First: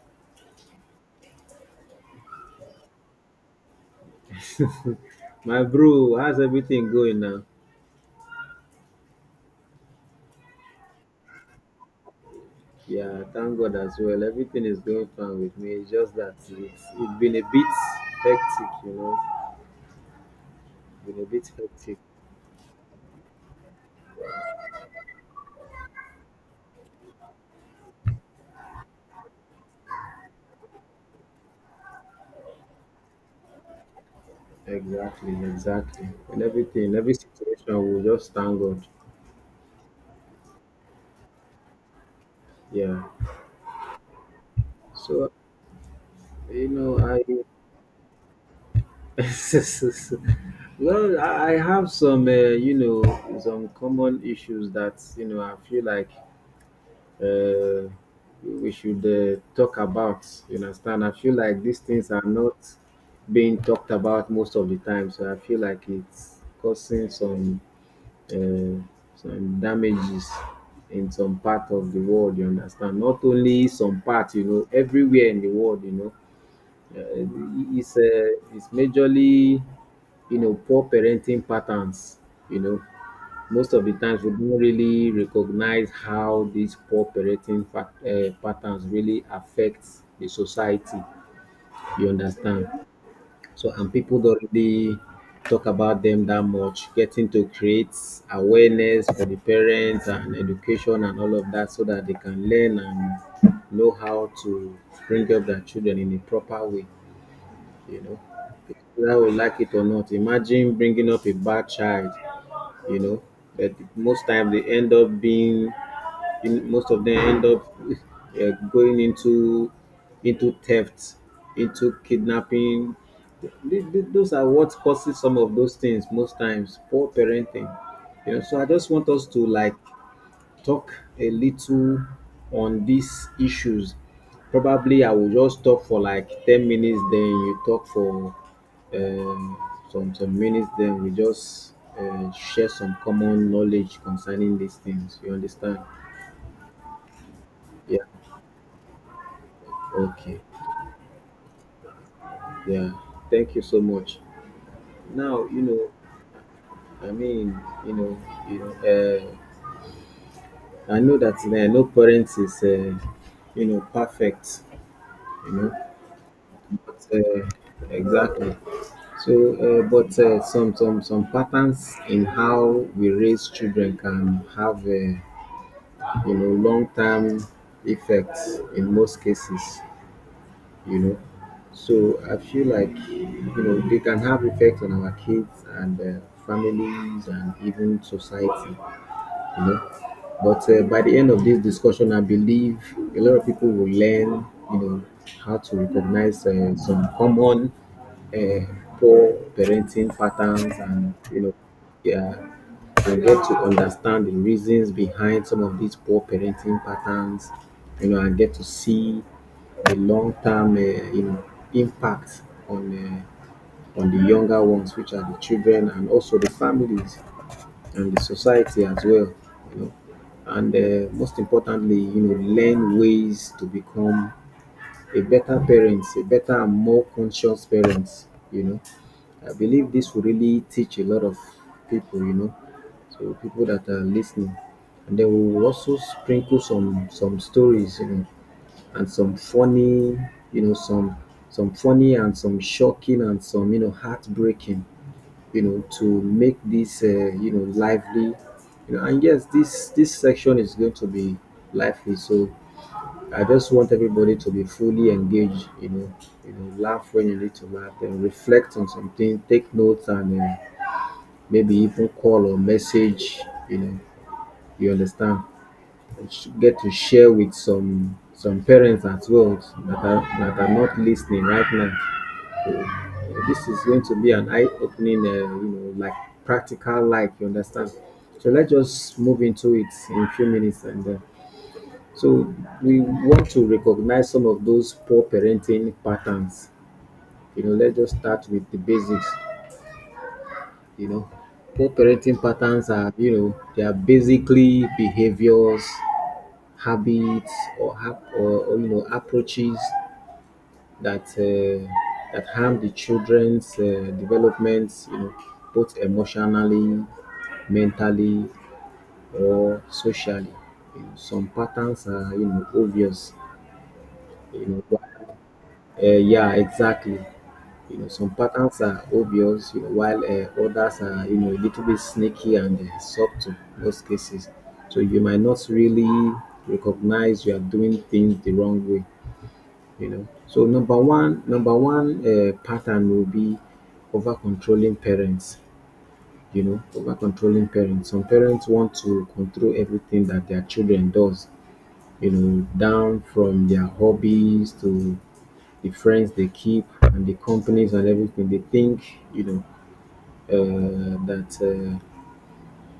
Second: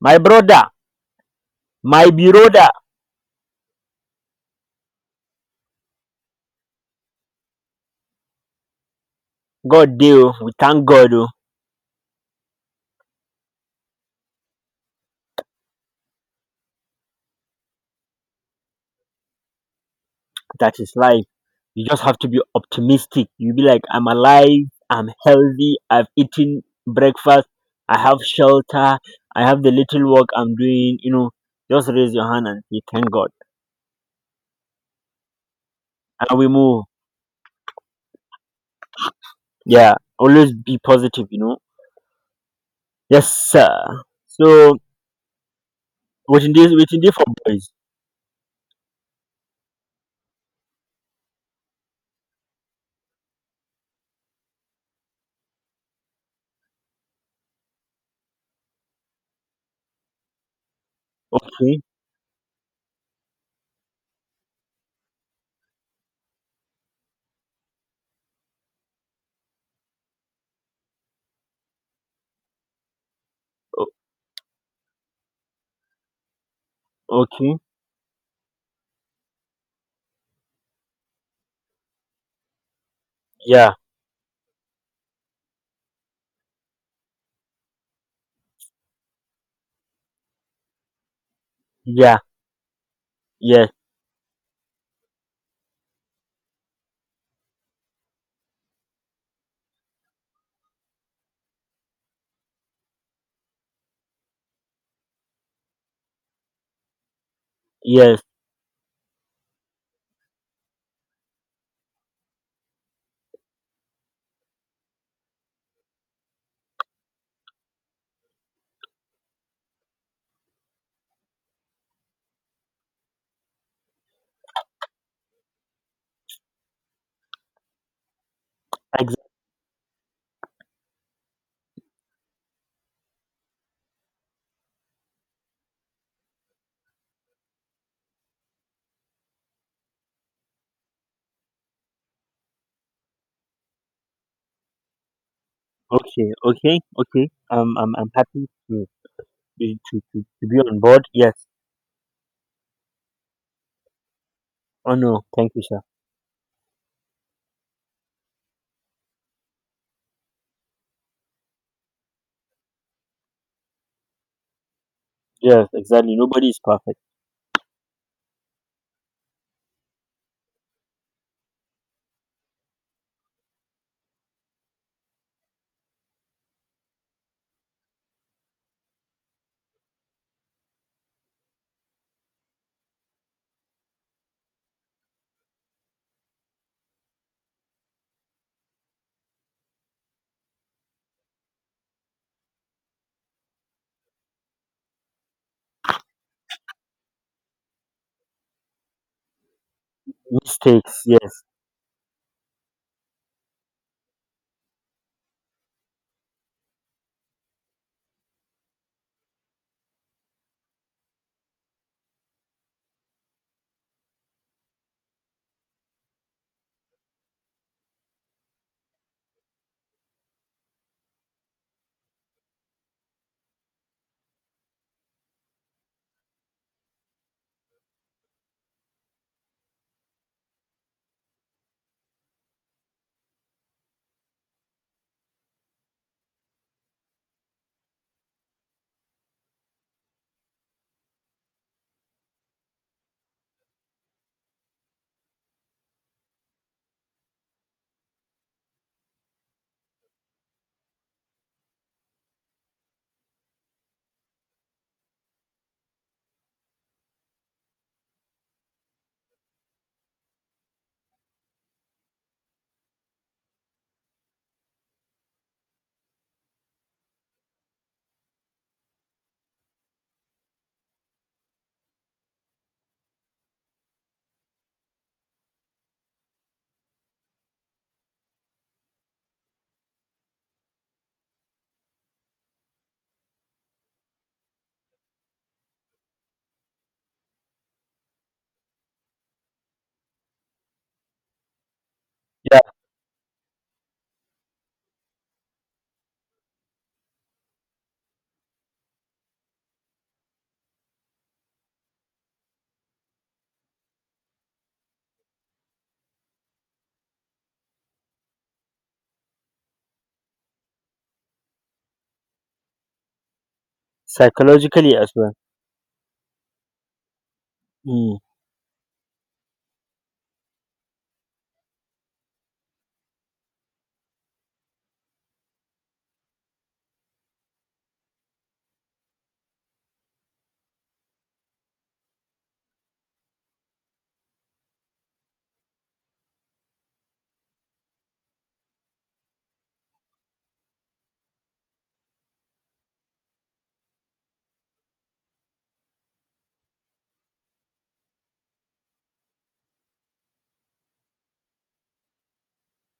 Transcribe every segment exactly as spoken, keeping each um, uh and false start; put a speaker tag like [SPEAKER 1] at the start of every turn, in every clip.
[SPEAKER 1] My brother, my brother,
[SPEAKER 2] My bro, how's everything going now?
[SPEAKER 1] God deal. We thank God oh,
[SPEAKER 2] Yeah, thank God as well. Everything is going fine with me. It's just that it's, it's been a bit hectic, you know.
[SPEAKER 1] that is
[SPEAKER 2] Been
[SPEAKER 1] life.
[SPEAKER 2] a bit
[SPEAKER 1] You
[SPEAKER 2] hectic.
[SPEAKER 1] just have to be optimistic. You be like, I'm alive, I'm healthy, I've eaten breakfast, I have shelter, I have the little work I'm doing. You know, just raise your hand and say thank God,
[SPEAKER 2] Exactly, exactly.
[SPEAKER 1] and
[SPEAKER 2] And
[SPEAKER 1] we move.
[SPEAKER 2] everything, every situation, we just thank God.
[SPEAKER 1] Yeah, always be positive. You know.
[SPEAKER 2] Yeah.
[SPEAKER 1] Yes, sir. So
[SPEAKER 2] So
[SPEAKER 1] waiting
[SPEAKER 2] you
[SPEAKER 1] this,
[SPEAKER 2] know,
[SPEAKER 1] waiting this
[SPEAKER 2] I
[SPEAKER 1] for boys.
[SPEAKER 2] well, I I have some, uh, you know, some common issues that you know I feel like uh, we should uh, talk about. You understand? I feel like these
[SPEAKER 1] Okay,
[SPEAKER 2] things are not being talked about most of the time, so I feel like it's causing some uh, some damages in some part of the world. You understand? Not only
[SPEAKER 1] o-
[SPEAKER 2] some part, you know, everywhere in the world, you know, uh,
[SPEAKER 1] okay.
[SPEAKER 2] it's uh, it's majorly you know poor parenting patterns. You know, most
[SPEAKER 1] Yeah,
[SPEAKER 2] of the times we don't really recognize how these poor parenting fact, uh, patterns really affect the society, you
[SPEAKER 1] yeah,
[SPEAKER 2] understand,
[SPEAKER 1] yes,
[SPEAKER 2] so and people don't really talk about them that much, getting to create awareness for the parents and education and all of that so that they can learn and know how to bring up their children in a proper way, you know.
[SPEAKER 1] yes,
[SPEAKER 2] Whether we like it or not, imagine bringing up a bad child, you know. But most time they end up being most of them end up uh, going into into theft, into kidnapping. Th- th- those are what causes some of those things most times: poor parenting, you know. So I just want
[SPEAKER 1] exactly.
[SPEAKER 2] us to like talk a little on these issues. Probably I will just talk for like ten minutes, then you talk for um, some some minutes, then we just uh, share some common knowledge concerning these things. You understand?
[SPEAKER 1] Okay, okay, okay. Um, I'm
[SPEAKER 2] Yeah.
[SPEAKER 1] I'm happy to be to, to,
[SPEAKER 2] Okay.
[SPEAKER 1] to be on board. Yes.
[SPEAKER 2] Yeah. Thank you so much.
[SPEAKER 1] Oh no,
[SPEAKER 2] Now
[SPEAKER 1] thank you,
[SPEAKER 2] you
[SPEAKER 1] sir.
[SPEAKER 2] know. I mean, you know, you know. Uh, I know that uh, no parents is, uh, you know, perfect. You
[SPEAKER 1] Yes,
[SPEAKER 2] know,
[SPEAKER 1] exactly. Nobody is perfect.
[SPEAKER 2] but, uh, exactly. So, uh, but uh, some some some patterns in how we raise children can have a you know long term effects in most cases. You know, so I feel like you know they can have effects on our kids and uh, families and even society. You know, but uh, by the end of this discussion, I believe a lot of people will learn. You know how to recognize uh, some common uh, poor parenting patterns
[SPEAKER 1] Mistakes.
[SPEAKER 2] and you
[SPEAKER 1] Yes.
[SPEAKER 2] know, yeah, and get to understand the reasons behind some of these poor parenting patterns, you know, and get to see the long-term uh, you know impact on uh, on the younger ones, which are the children, and also the families and the society as well, you know. And uh, most importantly, you know, learn ways to become a better parent, a better and more conscious parent, you know. I believe this will really teach a lot of people, you know, so people that are listening. And then we will also sprinkle some some stories, you know, and some funny, you know, some some funny and some shocking and some, you know, heartbreaking, you know, to make this uh, you know lively, you know. And yes, this this section is going to be lively, so I just want everybody to be fully engaged, you know, you know, laugh when you need to laugh and reflect on something, take notes, and uh, maybe even call or message, you know, you understand. And sh- get to share with some some parents as well that are that are not listening right now. Uh, This is going to be an eye-opening, uh, you know, like practical life. You understand? So let's just move into it in a few minutes and. Uh, So we want to recognize some of those poor parenting patterns. You know, let's just start with the basics. You know, poor parenting
[SPEAKER 1] Yeah.
[SPEAKER 2] patterns are, you know, they are basically behaviors, habits, or hap- or, or you know approaches that uh, that harm the children's uh, development. You know, both emotionally, mentally, or socially. You know, some patterns are, you know, obvious. You know,
[SPEAKER 1] Psychologically as well.
[SPEAKER 2] uh, yeah, exactly. You know,
[SPEAKER 1] Mm.
[SPEAKER 2] some patterns are obvious, you know, while uh, others are, you know, a little bit sneaky and uh, subtle in most cases. So you might not really recognize you are doing things the wrong way, you know. So number one, number one uh, pattern will be over controlling parents. You know, over controlling parents. Some parents want to control everything that their children does. You know, down from their hobbies to the friends they keep and the companies and everything. They think, you know, uh, that uh,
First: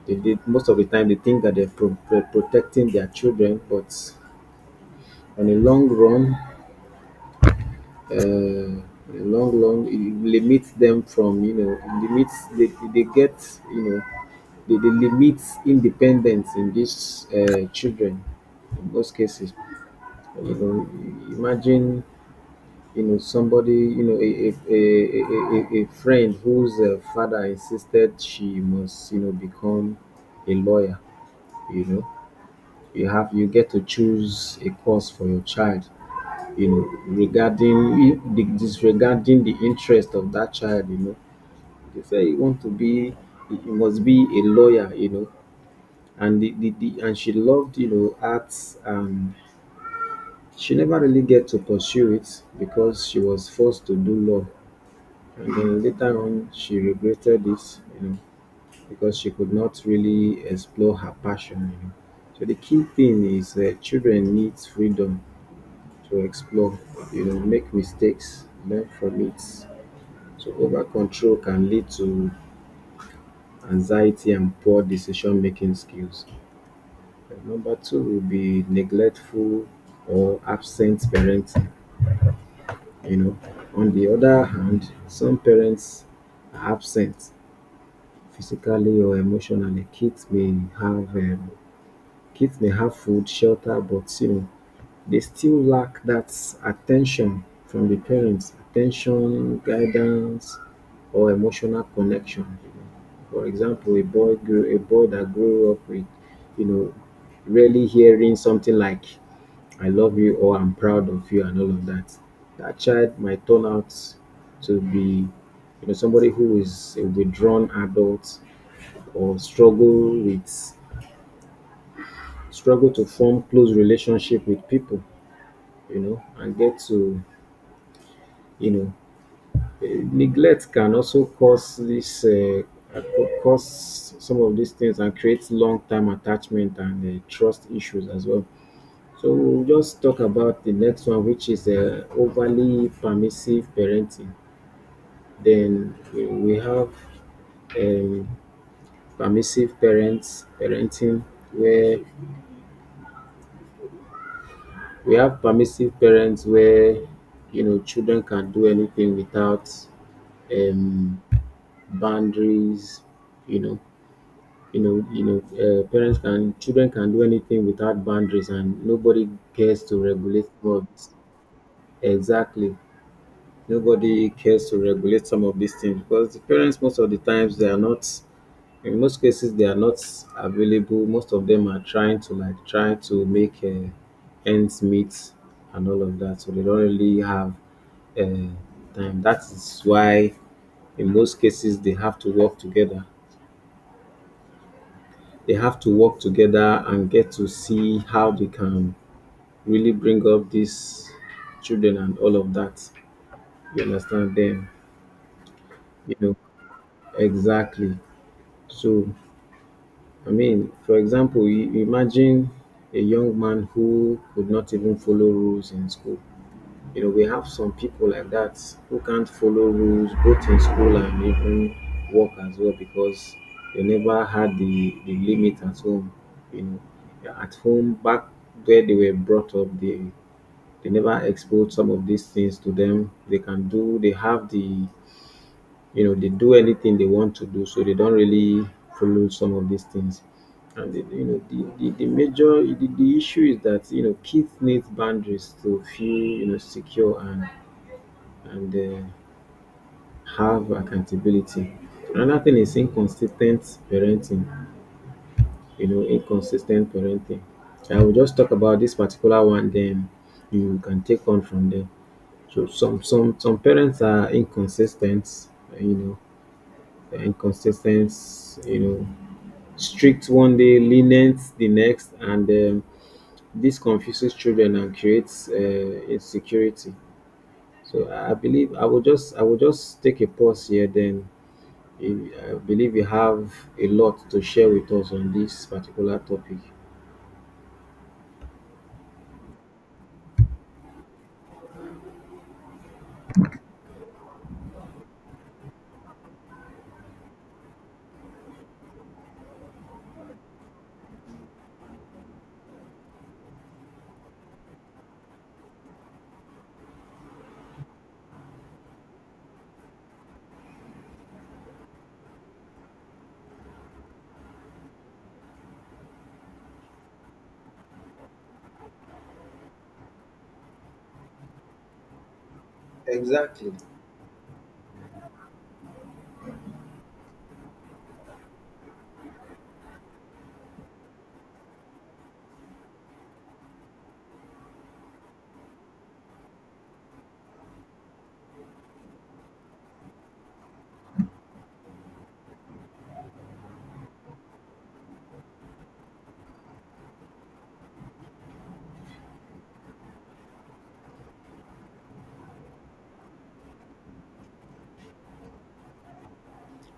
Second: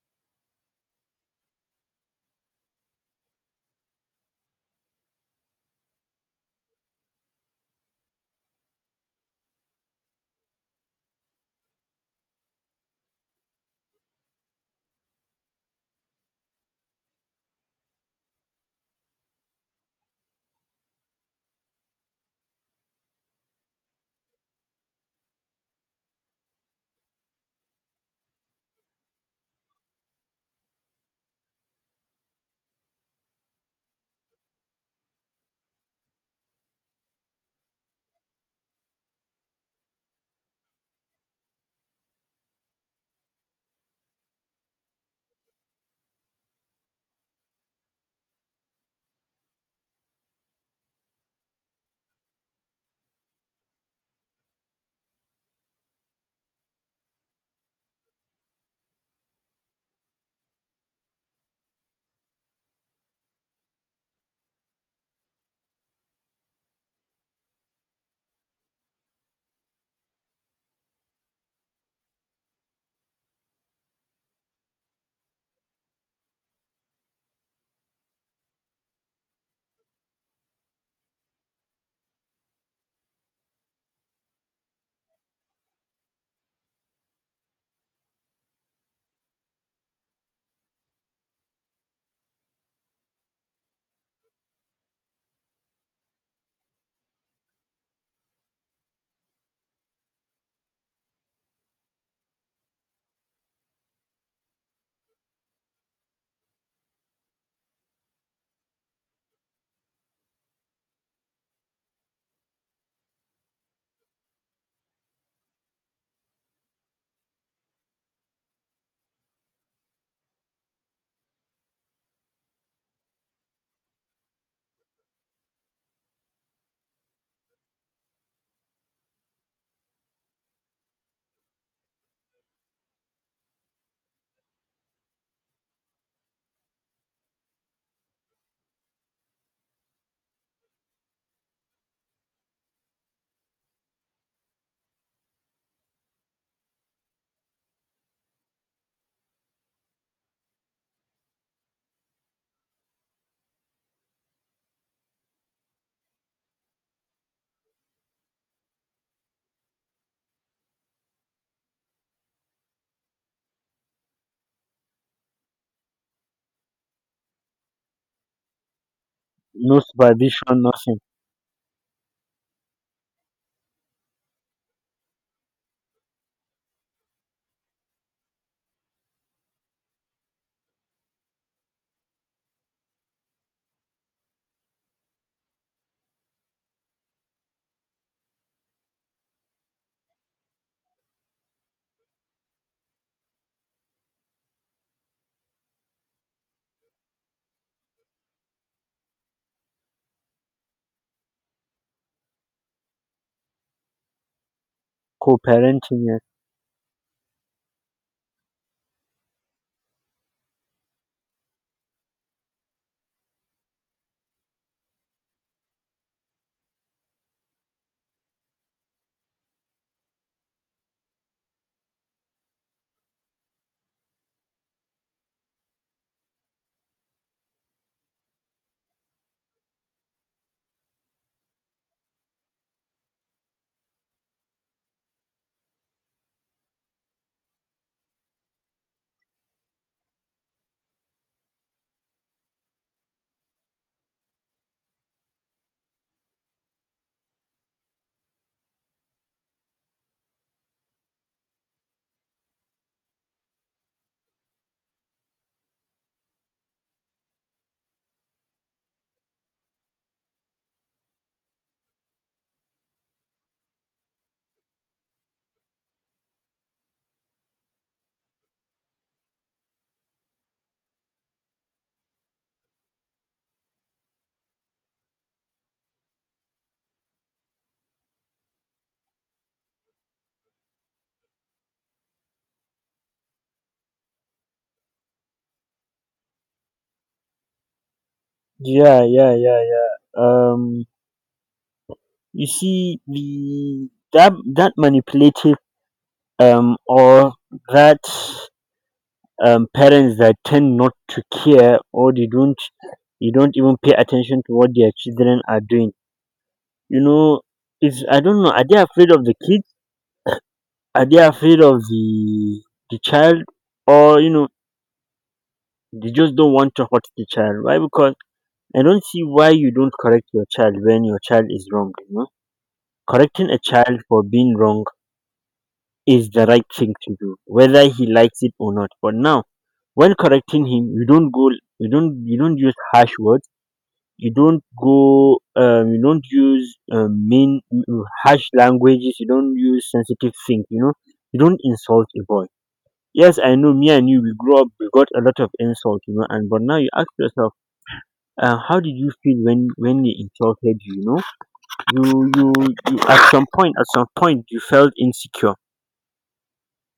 [SPEAKER 2] they did most of the time. They think that they're pro- pro- protecting their children, but on a long run, uh, on a long run, it limits them from, you know, it limits. They, they get, you know, they, they limit independence in these uh, children in most cases. You know, imagine you know somebody, you know, a a, a, a, a, a friend whose uh, father insisted she must, you know, become a lawyer, you know. You have you get to choose a course for your child, you know, regarding disregarding the interest of that child, you know. They say you want to be, you must be a lawyer, you know. And the, the, the and she loved, you know, arts, and she never really get to pursue it because she was forced to do law. And then later on, she regretted this, you know, because she could not really explore her passion, you know. So the key thing is that children need freedom to explore, you know, make mistakes, learn from it. So over control can lead to anxiety and poor decision making skills. And number two will be neglectful or absent parenting, you know. On the other hand, some parents are absent physically or emotionally. Kids may have um, kids may have food, shelter, but you know they still lack that attention from the parents, attention, guidance, or emotional connection. You know, for example, a boy grew a boy that grew up with, you know, rarely hearing something like "I love you" or "I'm proud of you" and all of that. That child might turn out to be, you know, somebody who is a withdrawn adult or struggle with struggle to form close relationship with people, you know, and get to, you know, eh, neglect can also cause this, eh, uh, cause some of these things and create long-term attachment and uh, trust issues as well. So we'll just talk about the next one, which is uh, overly permissive parenting. Then we we have um, permissive parents parenting, where we have permissive parents where, you know, children can do anything without um, boundaries. You know, you know, you know, uh, parents can children can do anything without boundaries, and nobody
[SPEAKER 1] No
[SPEAKER 2] cares to regulate
[SPEAKER 1] supervision,
[SPEAKER 2] some of
[SPEAKER 1] nothing.
[SPEAKER 2] this. Exactly, nobody cares to regulate some of these things because the parents most of the times they are not. In most cases, they are not available. Most of them are trying to like try to make uh, ends meet and all of that, so they don't really have um time. That is why in most cases they have to work together. They have to work together and get to see how they can really bring up these children and all of that. You understand them,
[SPEAKER 1] Co-parenting.
[SPEAKER 2] you
[SPEAKER 1] Yes.
[SPEAKER 2] know, exactly. So I mean, for example, you imagine a young man who could not even follow rules in school. You know, we have some people like that who can't follow rules both in school and even work as well because they never had the, the limit at home. You know, yeah, at home, back where they were brought up, they, they never exposed some of these things to them. They can do, they have the, you know, they do anything they want to do, so they don't really follow some of these things. And the, you know the, the, the major the, the issue is that you know kids need boundaries to feel, you know, secure and and um have accountability. Another thing is inconsistent parenting, you know, inconsistent parenting. I will just talk about this particular one then you can take on from there. So some some some parents are inconsistent, you know, inconsis ten t, you know, strict one day, lenient the next, and um this confuses children and creates um insecurity. So I I believe I will just I will just take a pause here, then I believe you have a lot to share with us on this particular topic.
[SPEAKER 1] Yeah, yeah, yeah, yeah. Um, you see, the that that manipulative um or that um, parents that tend not to care, or they don't, you don't even pay attention to what their children are doing. You know, it's, I don't know, are they afraid of the kids, are they afraid of the the child, or you know, they just don't want to hurt the child. Why? Because I don't see why you don't correct your child when your child is wrong. You know, correcting a
[SPEAKER 2] Exactly,
[SPEAKER 1] child for being wrong is the right thing to do, whether he likes it or not. But now, when correcting him, you don't go you don't you don't use harsh words, you don't go um you don't use um mean, mm, harsh languages, you don't use sensitive things. You know, you don't insult a boy. Yes, I know, me and you, we grew up, we got a lot of insult, you know. And but now, you ask yourself, uh, how did you feel when when they insulted you? You know, you you, you, at some point, at some point you felt insecure.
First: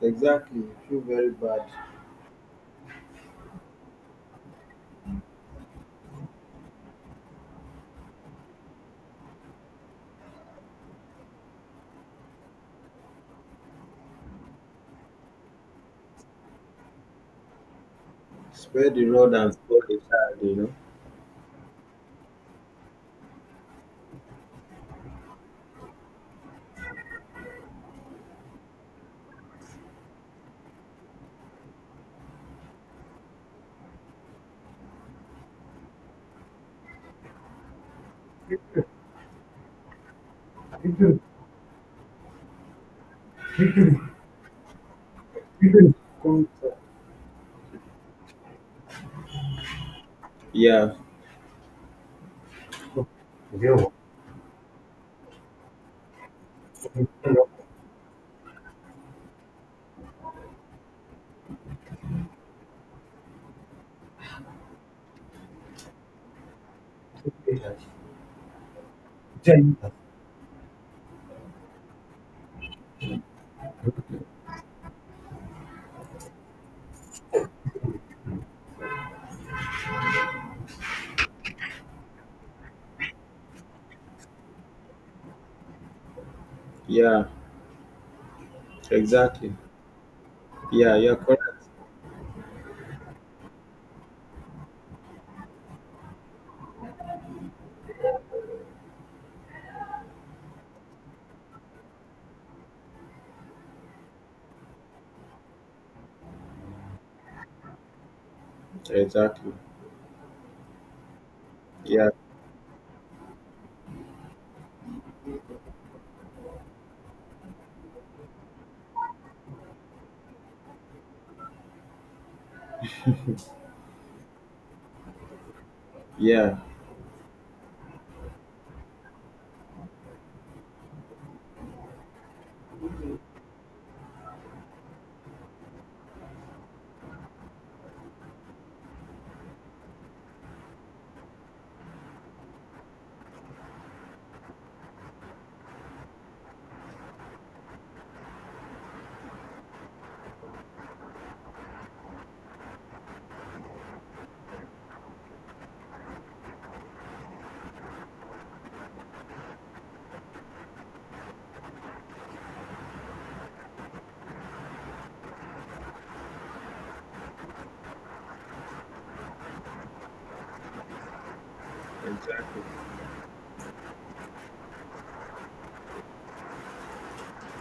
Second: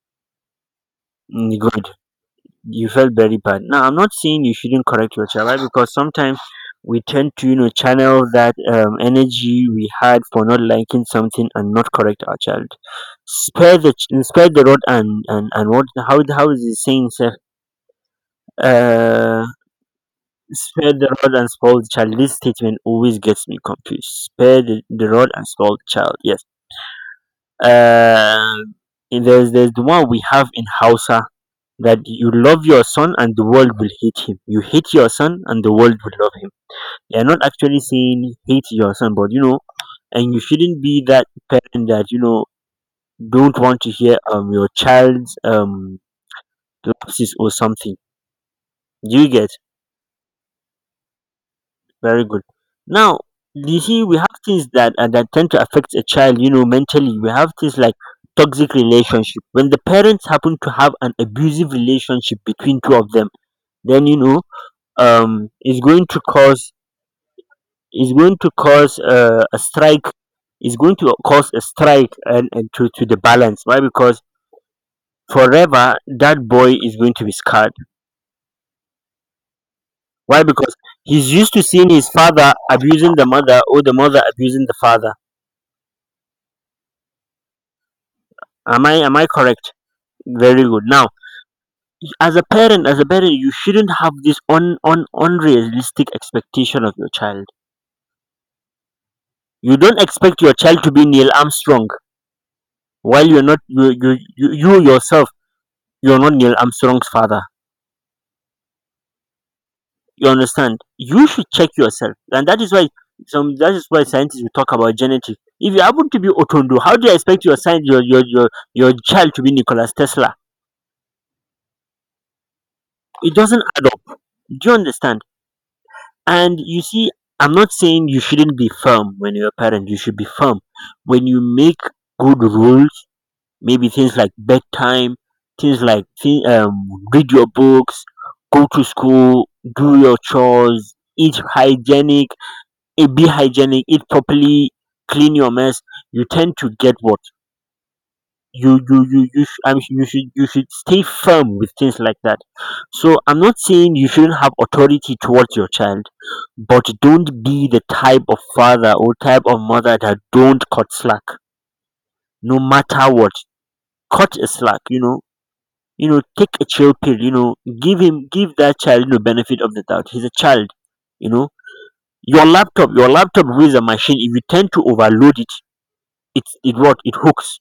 [SPEAKER 2] exactly. You feel very
[SPEAKER 1] Mm,
[SPEAKER 2] bad.
[SPEAKER 1] good, you felt very bad. Now, I'm not saying you shouldn't correct your child, right? Because sometimes we tend to, you know, channel that um, energy we had for not liking something and not correct our child. Spare the ch- spare the rod and and and what? How how is the saying, sir?
[SPEAKER 2] Spare the rod
[SPEAKER 1] Uh,
[SPEAKER 2] and spoil the child, you know.
[SPEAKER 1] Spare the rod and spoil the child. This statement always gets me confused. Spare the, the rod and spoil the child. Yes. Uh, there's there's the one we have in Hausa, that you love your son and the world will hate him, you hate your son and the world will love him. They are not actually saying hate your son, but you know, and you shouldn't be that parent that you know don't want to hear um your child's um
[SPEAKER 2] Come to-
[SPEAKER 1] lapses or something. Do you get?
[SPEAKER 2] Yeah,
[SPEAKER 1] Very good. Now, you see, we have things that uh, that tend to affect a child. You know, mentally, we have things like toxic relationship. When the parents happen to have an abusive relationship between two of them, then you know, um, is going to cause, is going to cause uh, a strike, is going to cause a strike and, and to, to the balance. Why? Because forever that boy is going to be scarred. Why? Because he's used to seeing his father abusing the mother or the mother abusing the father.
[SPEAKER 2] yeah,
[SPEAKER 1] Am i am I
[SPEAKER 2] exactly.
[SPEAKER 1] correct? Very good.
[SPEAKER 2] Yeah,
[SPEAKER 1] Now,
[SPEAKER 2] you're correct.
[SPEAKER 1] as a parent, as a parent you shouldn't have this un, un, unrealistic expectation of your child. You don't expect your child to be Neil Armstrong while you're not, you you, you, you yourself, you're not Neil Armstrong's father.
[SPEAKER 2] Exactly.
[SPEAKER 1] You understand? You should check
[SPEAKER 2] Yeah,
[SPEAKER 1] yourself. And that is why some that is why scientists will talk about genetics. If you happen to be otondo, how do you expect your science your your your, your child to be Nikola Tesla? It doesn't add up. Do you understand?
[SPEAKER 2] yeah,
[SPEAKER 1] And you see, I'm not saying you shouldn't be firm. When you're a parent, you should be firm. When you make good rules, maybe things like bedtime, things like thi- um, read your books, go to school, do your chores, eat hygienic, it be hygienic, eat properly, clean your mess, you tend to get what? you you you you sh- I mean, you should you should stay firm with things like that. So I'm not saying you shouldn't have authority towards your child, but don't be the type of father or type of mother that don't cut slack, no matter what. Cut a slack, you know. You know, take a chill pill. You know, give him, give that child, you know, benefit of the doubt. He's a child. You know, your
[SPEAKER 2] exactly.
[SPEAKER 1] laptop, your laptop is a machine. If you tend to overload it, it it what it hooks.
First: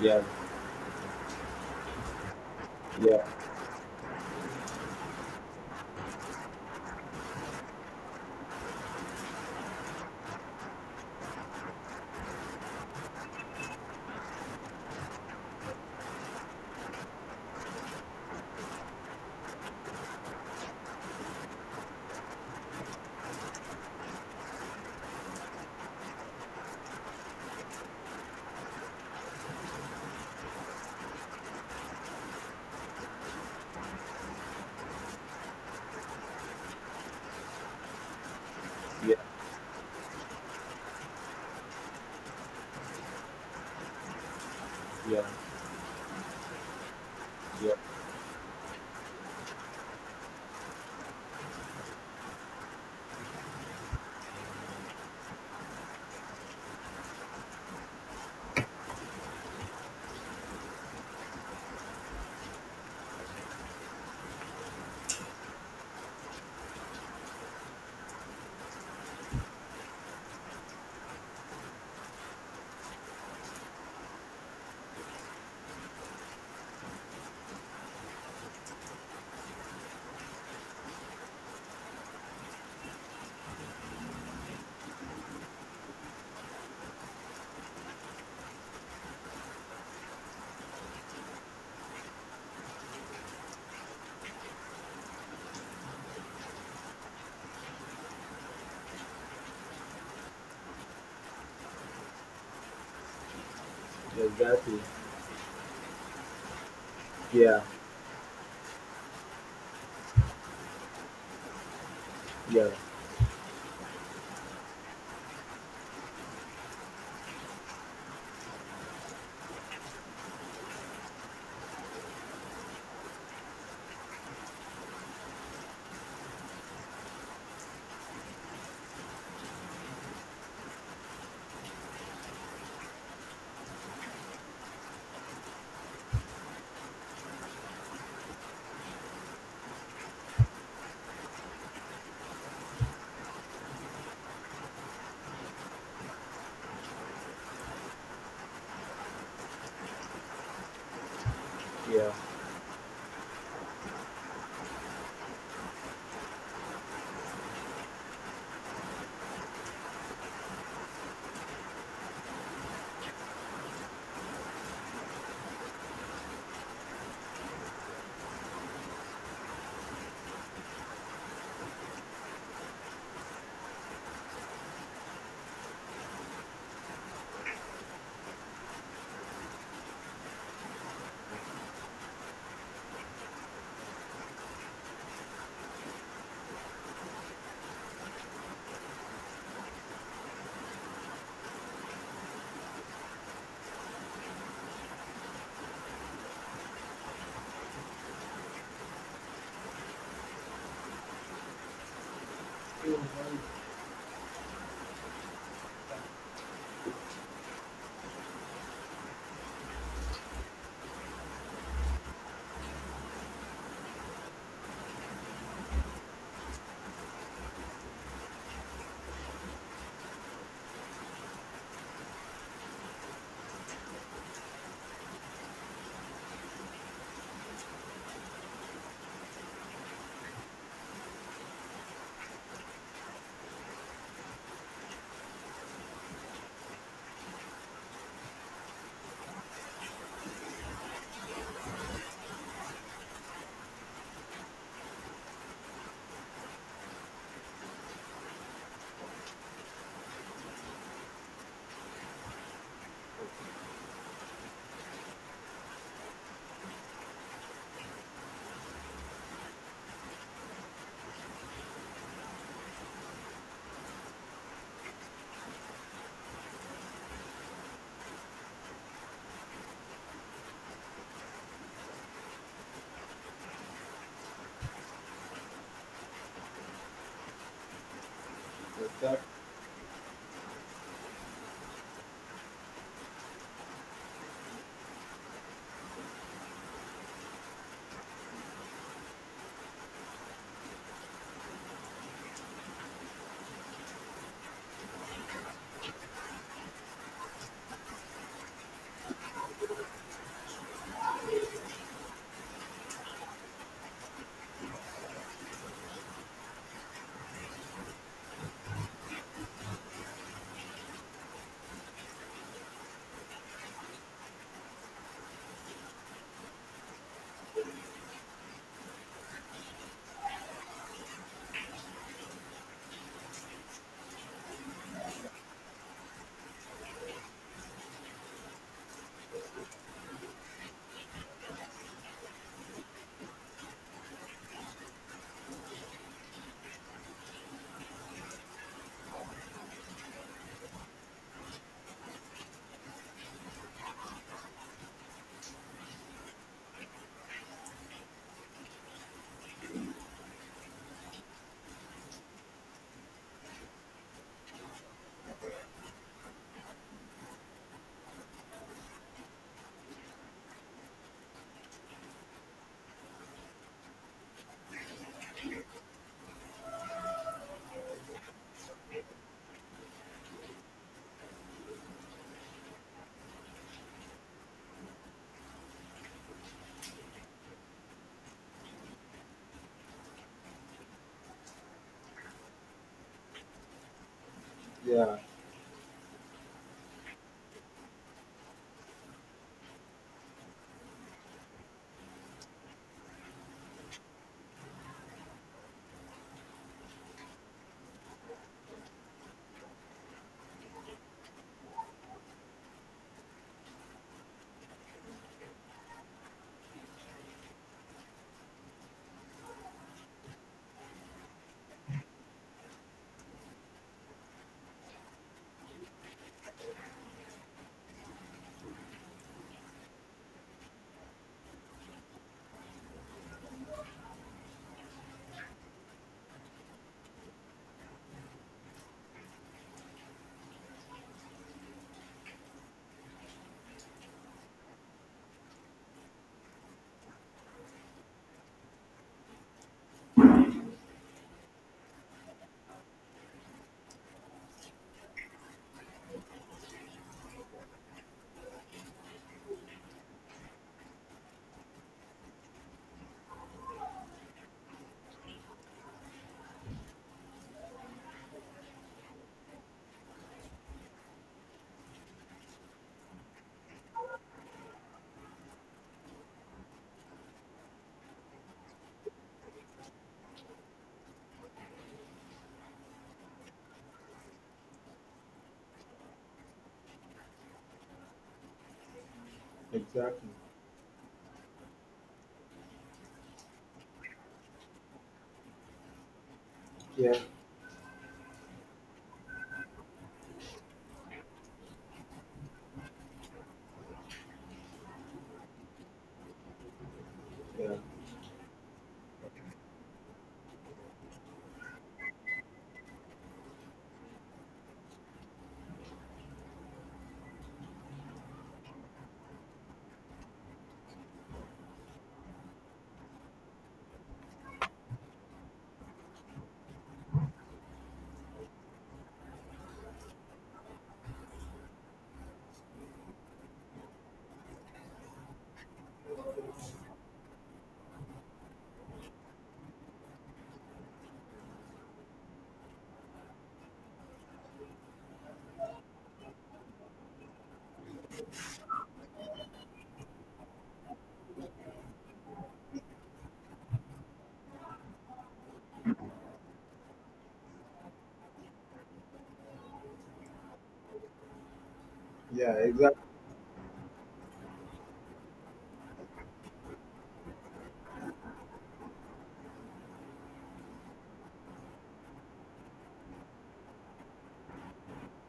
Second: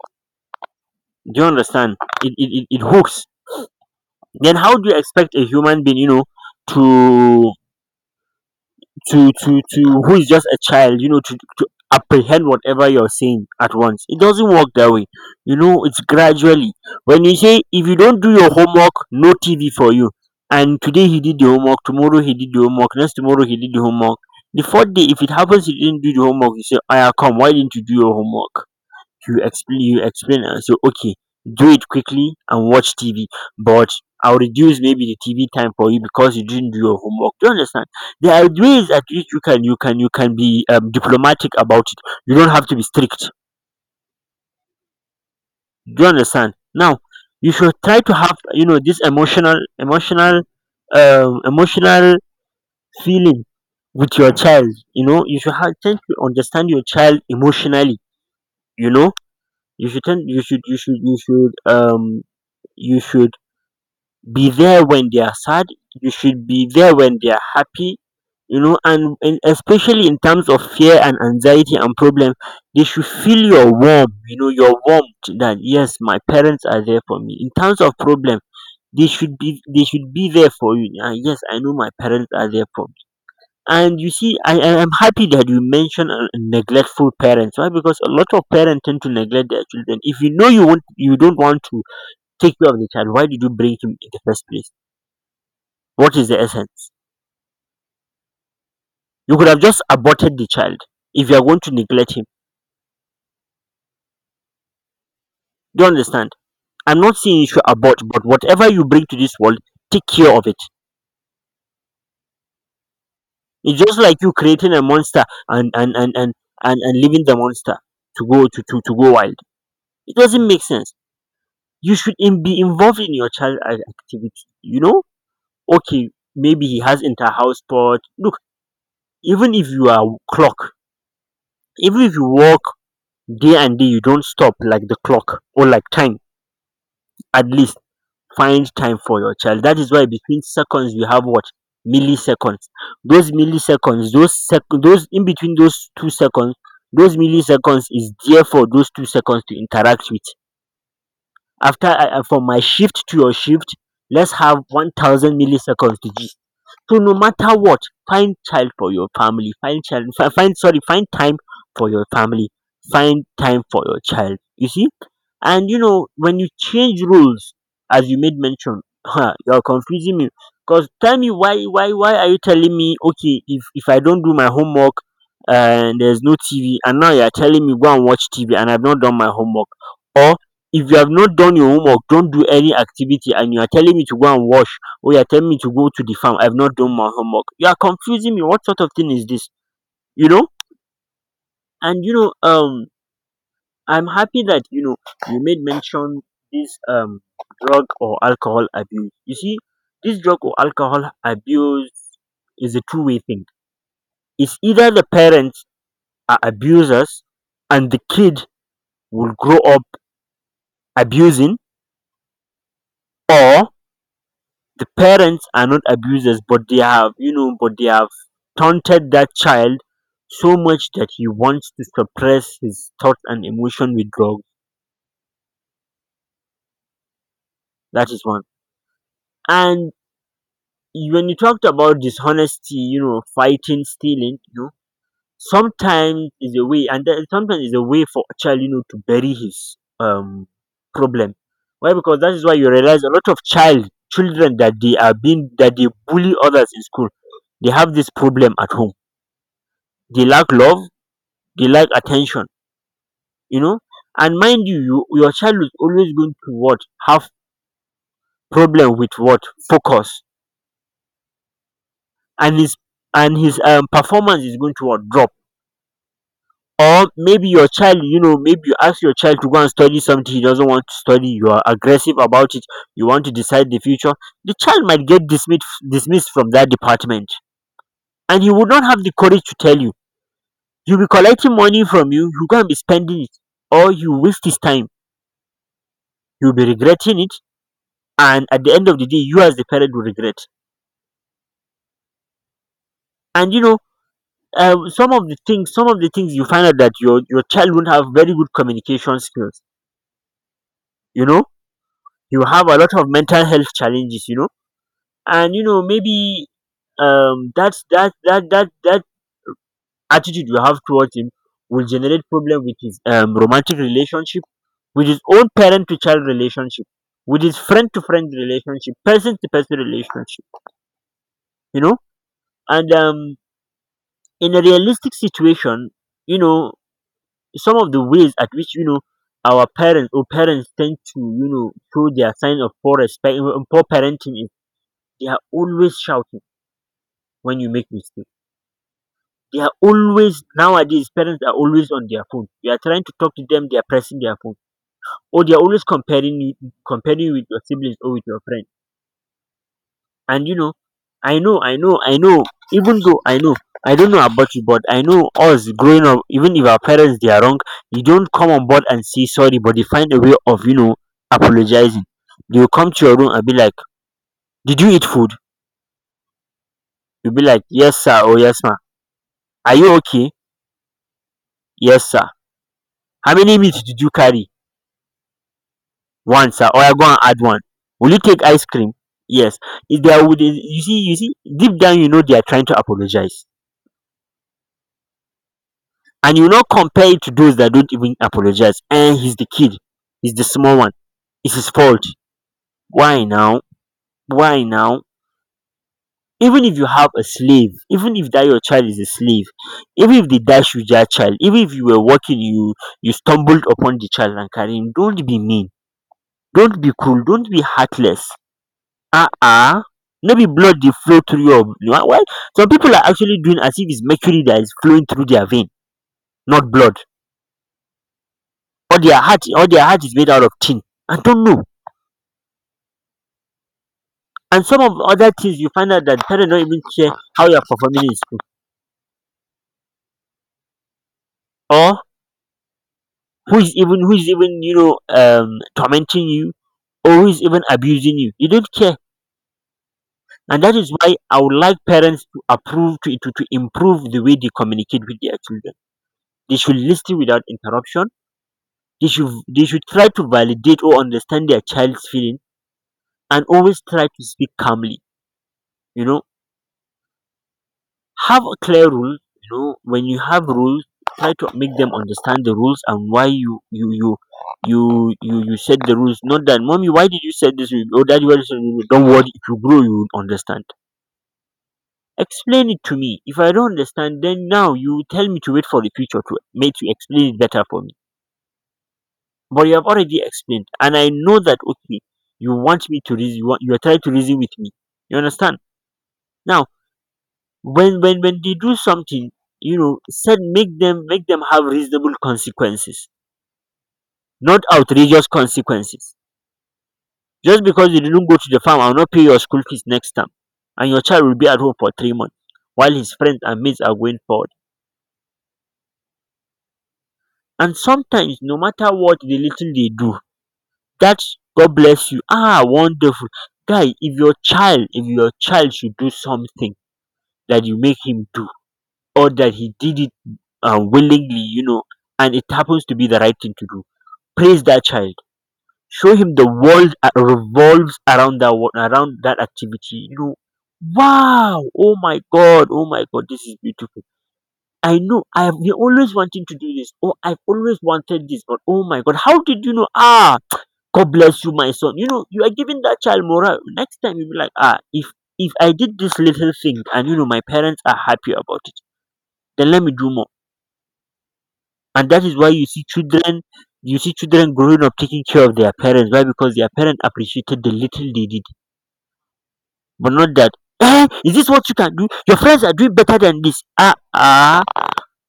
[SPEAKER 2] Yeah,
[SPEAKER 1] Do you understand? It, it it it hooks.
[SPEAKER 2] yeah,
[SPEAKER 1] Then how do you expect a human being, you know, to to to to, who is just a child, you know, to, to apprehend whatever you're saying at once? It doesn't work that way. You know, it's gradually. When you say, if you don't do your homework, no T V for you, and today he did the homework, tomorrow he did the homework, next tomorrow he did the homework, the fourth day, if it happens he didn't do the homework, you say, I come, why didn't you do your homework? You explain you explain and say, okay, do it quickly and watch T V, but I'll reduce maybe the T V time for you because you didn't do your homework. Do you understand? There are ways at
[SPEAKER 2] yeah,
[SPEAKER 1] which you can you can you can be um, diplomatic about it. You don't have to be strict.
[SPEAKER 2] yeah,
[SPEAKER 1] Do you understand? Now, you
[SPEAKER 2] yeah,
[SPEAKER 1] should try to have, you know, this emotional emotional um emotional feeling with your child. You know, you should have tend to understand your child emotionally. You know, you should tend, you should you should you should um you should be there when they are sad, you should be there when they are happy. You know, and, and especially in terms of fear and anxiety and problem, they should feel your warmth. You know, your warmth, that yes, my parents are there for me in terms of problem, they should be they should be there for you, and yes, I know my parents are there for me. And you see, I I am happy that you mentioned uh, neglectful parents. Why? Because a lot of parents tend to neglect their children. If you know you want you don't want to take care of the child, why did you bring him in the first place? What is the essence? You could have just aborted the child if you are going to neglect him.
[SPEAKER 2] exactly.
[SPEAKER 1] Do you understand? I'm not saying you
[SPEAKER 2] Yeah,
[SPEAKER 1] should abort, but whatever you bring to this world, take care of it.
[SPEAKER 2] yeah,
[SPEAKER 1] It's just like you creating a monster, and and and and and, and leaving the monster to go to, to to go wild. It doesn't make sense. You should, in, be involved in your child activity. You know, okay, maybe he has inter house sport. Look, even if you are clock, even if you work day and day, you don't stop like the clock or like time. At least find time for your child. That is why between seconds you have what? Milliseconds. Those milliseconds, those sec those in between those two seconds, those milliseconds is there for those two seconds to interact with. After
[SPEAKER 2] yeah,
[SPEAKER 1] I, I- from my shift to your shift, let's have one thousand milliseconds to g. So no matter what, find child for your family. Find child. fi- Find, sorry, find time for your family. Find time for your child. You see, and you know, when you change rules, as you made mention, huh, you're confusing me. Cause tell me why, why, why are you telling me, okay, if if I don't do my homework, and there's no T V, and now you're telling me go and watch T V, and I've not done my homework. Or if you have not done your homework, don't do any activity, and you are telling me to go and wash. Oh, you're telling me to go to the farm. I've not done my homework. You are confusing me. What sort of thing is this? You know? And you know, um, I'm happy that you know you made mention this um drug or alcohol abuse. You see, this drug or alcohol abuse is a two way thing. It's either the parents are abusers and the kid will grow up abusing, or the parents are not abusers, but they have you know but they have taunted that child so much that he wants to suppress his thoughts and emotion with drugs. That is one. And when you talked about dishonesty, you know, fighting, stealing, you know, sometimes is a way and there, sometimes is a way for a child, you know, to bury his um problem. Why? Because that is why you realize a lot of child children that they are being that they bully others in school, they have this problem at home, they lack love, they lack attention, you know. And mind you, you your child is always going to what? Have problem with what? Focus. And his and his um, performance is going to what? Drop. Or maybe your child, you know, maybe you ask your child to go and study something he doesn't want to study, you are aggressive about it, you want to decide the future. The child might get dismissed dismissed from that department, and he would not have the
[SPEAKER 2] exactly.
[SPEAKER 1] courage to tell you. You'll be collecting money from you you're going be spending it, or you waste his time, you'll be regretting it, and at the end of the day, you as the parent will regret. And you know, uh, some of the things some of the things you find out, that your your child won't have very good communication skills, you know, you have a lot of mental health challenges, you know. And you know, maybe um that's that that that that attitude you have towards him will generate problem with his um, romantic relationship, with his own parent to child relationship, with his friend to friend relationship, person to person relationship, you know. And um In a realistic situation, you know, some of the ways at which, you know, our parents or parents tend to, you know, show their sign of poor respect, poor parenting, is they are always shouting when you make mistakes. They are always Nowadays parents are always on their phone, you are trying to talk to them, they are pressing their phone. Or they are always comparing you, comparing you with your siblings or with your friends. And you know, I know, I know, I know, even though I know, I don't know about you, but I know us growing up, even if our parents they are wrong, you don't come on board and say sorry, but they find a way of, you know, apologizing. They will come to your room and be like, "Did you eat food?" You'll be like, "Yes, sir," or "Yes, ma'am." "Are you okay?" "Yes, sir." "How many meat did you carry?" "One, sir. Or I go and add one." "Will you take ice cream?" "Yes." If they are with you see, you see, deep down, you know, they are trying to apologize,
[SPEAKER 2] Yeah,
[SPEAKER 1] and you no compare it to those that don't even apologize. And he's the kid, he's the small one, it's his fault. Why now? Why now? Even if you have a slave, even if that your child is a slave, even if they dash you your child, even if you were walking, you you stumbled upon the child and carrying. Don't be mean. Don't be cruel. Don't be heartless. Ah, uh, ah, uh. No be blood dey flow through your. Well, some people are actually doing as if it's mercury that is flowing through their vein, not blood. Or their heart or their heart is made out of tin. I don't know. And some of other things, you find out that parents don't even care how you're performing in school. Or who is even who is even, you know, um tormenting you, or who is even abusing you. You don't care. And that is why I would like parents to approve to, to, to improve the way they communicate with their children. They should listen without interruption. They should they should try to validate or understand their child's feeling, and always try to speak calmly. You know, have a clear rule. You know, when you have rules, try to make them understand the rules and why you you you you you, you set the rules. Not that, "Mommy, why did you set this rule? Oh, daddy, why did you set this rule?" "Don't worry, if you grow you will understand." Explain it to me. If I don't understand, then now you tell me to wait for the future to make you explain it better for me. But you have already
[SPEAKER 2] exactly.
[SPEAKER 1] explained, and I know that okay, you want me to reason you, want, you are trying to reason with me. You understand. Now,
[SPEAKER 2] Yeah,
[SPEAKER 1] when when when they do something, you know, said make them make them have reasonable consequences, not outrageous consequences. Just
[SPEAKER 2] yeah,
[SPEAKER 1] because you didn't go to the farm, I'll not pay your school fees next time, and your child will be at home for three months while his friends and mates are going forward. And sometimes, no matter what the little they do, that's "God bless you, ah, wonderful guy." If your child if your child should do something that you make him do, or that he did it uh, willingly, you know, and it happens to be the right thing to do, praise that child. Show him the world uh, revolves around that wo- around that activity. You know, "Wow! Oh my God! Oh my God! This is beautiful. I know I have been always wanting to do this. Oh, I've always wanted this, but oh my God! How did you know? Ah, God bless you, my son." You know, you are giving that child morale. Next time you'll be like, "Ah, if if I did this little thing and you know my parents are happy about it, then let me do more." And that is why
[SPEAKER 2] yeah,
[SPEAKER 1] you see
[SPEAKER 2] exactly,
[SPEAKER 1] children you see children growing up taking care of their parents. Why? Because their parents appreciated the little they did. But not that, "Eh, is this what you can do? Your friends are doing better than this. Ah, ah,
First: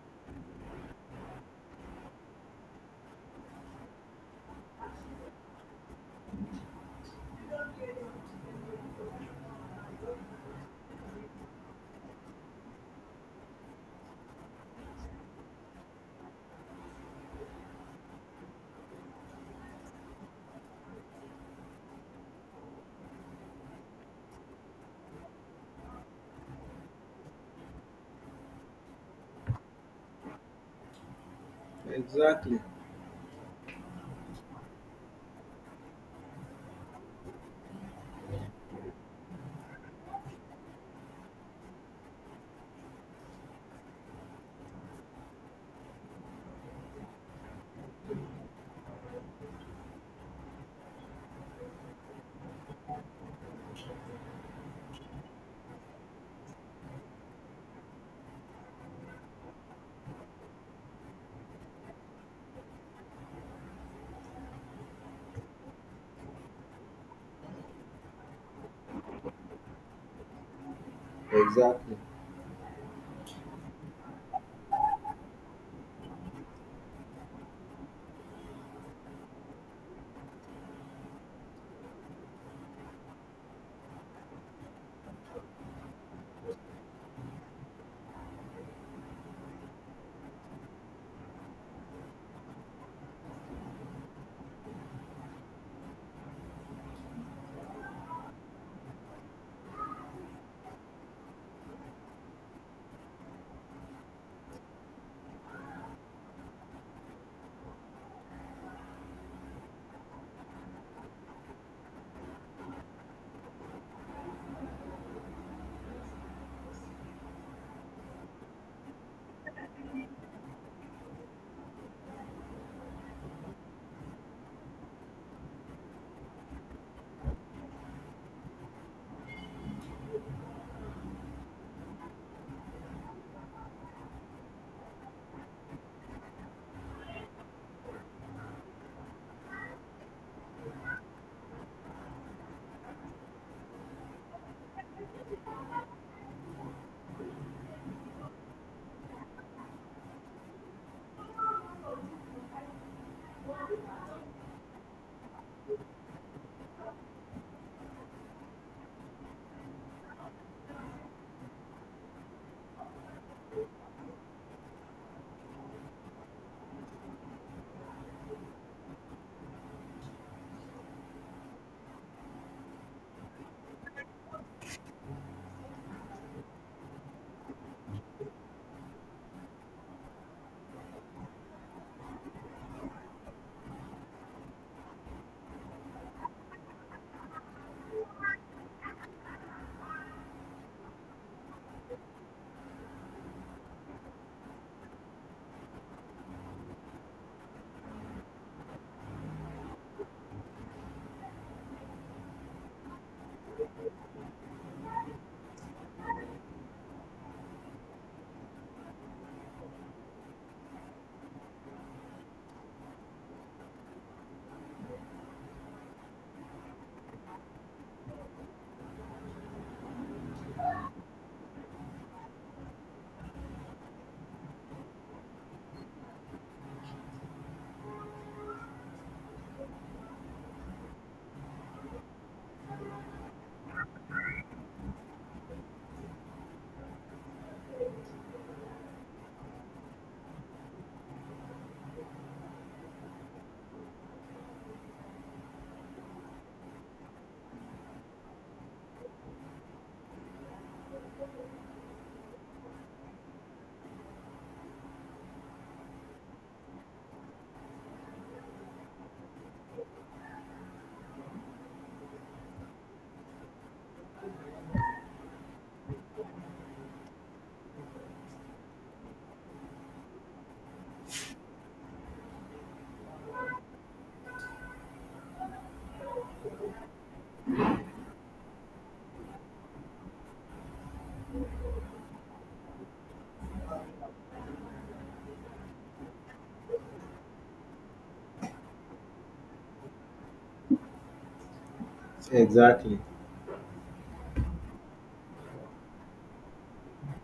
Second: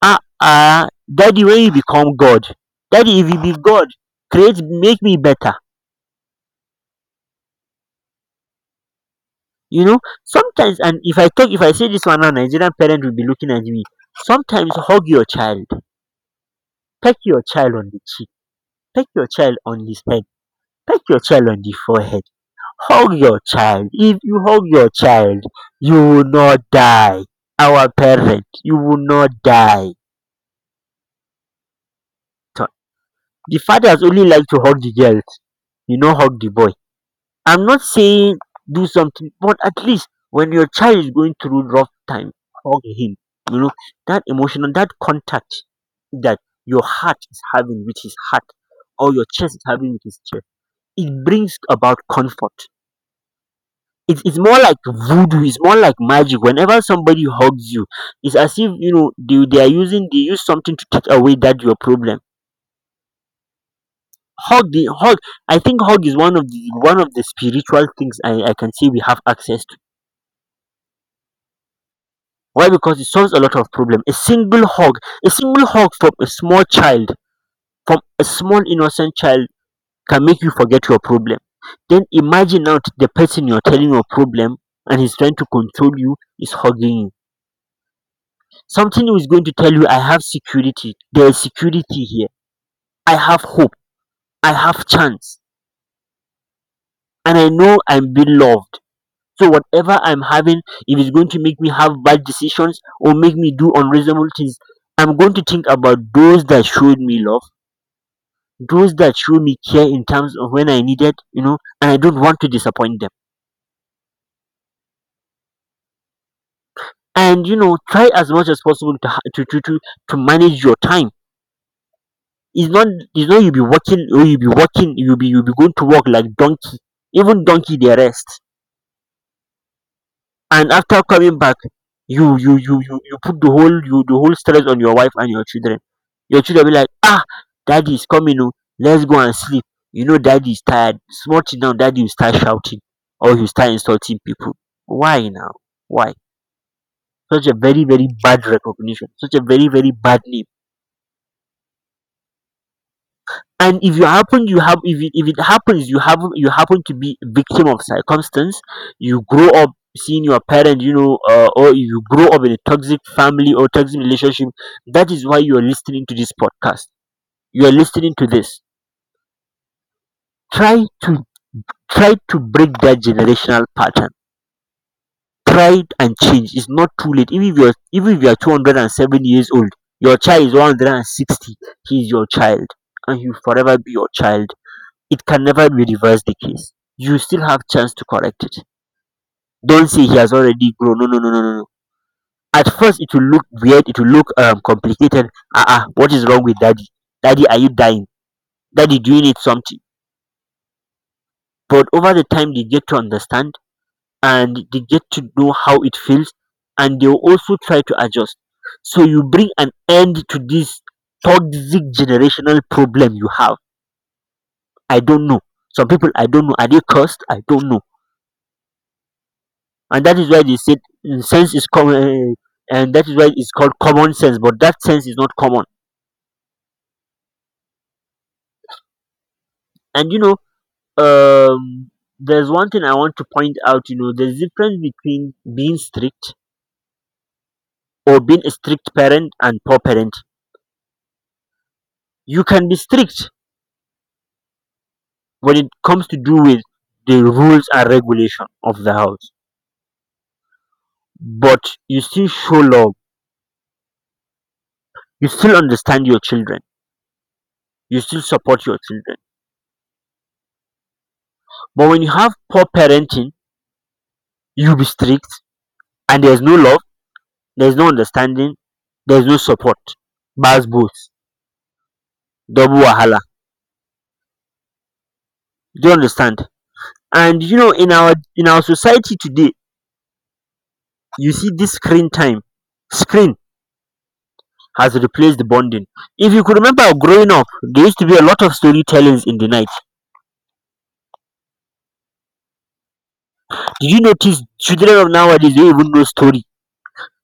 [SPEAKER 1] ah, ah. Daddy, when you become God, daddy, if you be God, create, make me better." You know, sometimes, and if I talk if I say this one now, Nigerian parent will be looking at me. Sometimes hug your child, peck your child on the cheek, peck your child on his head, peck your child on the forehead, hug your child. If you hug your child, you will not die. Our parents, you will not die.
[SPEAKER 2] exactly,
[SPEAKER 1] The fathers only like to hug the girls. You know, hug the boy. I'm not saying do something, but at least when your child is going through rough time, hug him. You know, that emotional that contact, that your heart is having with his heart, or your chest is having with his chest, it brings about comfort. It's it's more like voodoo, it's more like magic. Whenever somebody hugs you, it's as if, you know, they, they are using they use something to take away that your problem. Hug the hug. I think hug is one of the one of the spiritual things i, I can say we have access to.
[SPEAKER 2] exactly,
[SPEAKER 1] Why? Because it solves a lot of problem. A single hug, a single hug from a small child, from a small innocent child, can make you forget your problem. Then imagine now, the person you're telling your problem, and he's trying to control you, is hugging you. Something who is going to tell you, "I have security, there is security here, I have hope, I have chance, and I know I'm being loved. So whatever I'm having, if it's going to make me have bad decisions or make me do unreasonable things, I'm going to think about those that showed me love, those that showed me care in terms of when I needed, you know, and I don't want to disappoint them." And you know, try as much as possible to ha- to to, to, to manage your time. It's not it's not you be working, or you be working you be you be going to work like donkey. Even donkey they rest. And after coming back, you you you you you put the whole you the whole stress on your wife and your children. Your children be like, "Ah, daddy is coming, oh, let's go and sleep." You know, daddy is tired, small thing now daddy will start shouting, or he'll start insulting people. Why now? Why? Such a very very bad recognition, such a very very bad name. And if you happen you have if it, if it happens you happen you happen to be a victim of circumstance, you grow up seeing your parent, you know, uh, or you grow up in a toxic family or toxic relationship, that is why you are listening to this podcast, you are listening to this. try to Try to break that generational pattern. Try and change. It's not too late. Even if you're even if you're two oh seven years old, your child is one hundred sixty, he's your child, and he'll forever be your child. It can never be reversed, the case. You still have chance to correct it. Don't say he has already grown. No, no, no, no, no. no. At first, it will look weird. It will look um complicated. "Ah, uh-uh, what is wrong with daddy? Daddy, are you dying? Daddy, do you need something?" But over the time, they get to understand, and they get to know how it feels, and they will also try to adjust. So you bring an end to this toxic generational problem you have. I don't know. Some people, I don't know. Are they cursed? I don't know. And that is why they said, mm, sense is common, and that is why it's called common sense, but that sense is not common. And you know, um there's one thing I want to point out. You know, there's difference between being strict, or being a strict parent, and poor parent. You can be strict when it comes to do with the rules and regulation of the house, but you still show love, you still understand your children, you still support your children. But when you have poor parenting, you be strict, and there's no love, there's no understanding, there's no support. Bass boats, double wahala. Do you understand? And you know, in our in our society today, you see this screen time. Screen has replaced the bonding. If you could remember growing up, there used to be a lot of storytellings in the night.
[SPEAKER 2] exactly,
[SPEAKER 1] Did you notice children of nowadays don't even know story?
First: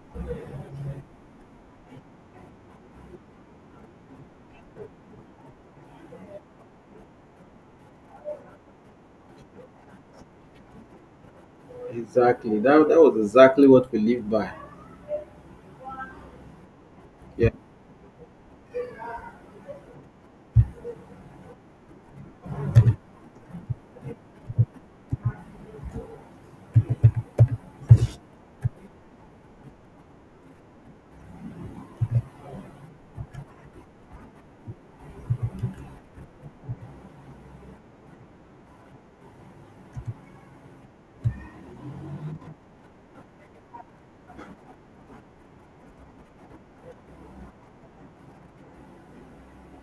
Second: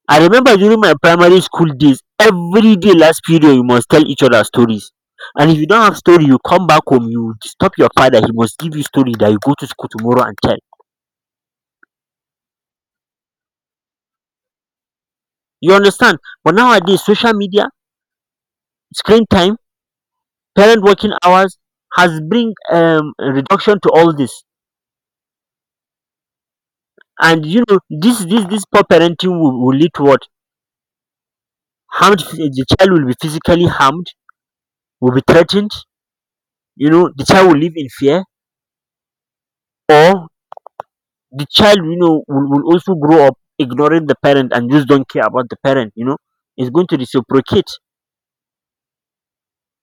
[SPEAKER 1] I remember during my primary school days, every day last period you must tell each other stories. And if you don't have story, you come back home, you stop your father, he must give you story that you go to school tomorrow and tell.
[SPEAKER 2] exactly. That, that was exactly what we lived by.
[SPEAKER 1] You understand? But nowadays, social
[SPEAKER 2] Yeah.
[SPEAKER 1] media, screen time, parent working hours has bring um, reduction to all this. And you know, this this this poor parenting will, will lead to what? Harmed. The child will be physically harmed, will be threatened. You know, the child will live in fear, or the child, you know, will, will also grow up ignoring the parent and just don't care about the parent. You know, it's going to reciprocate.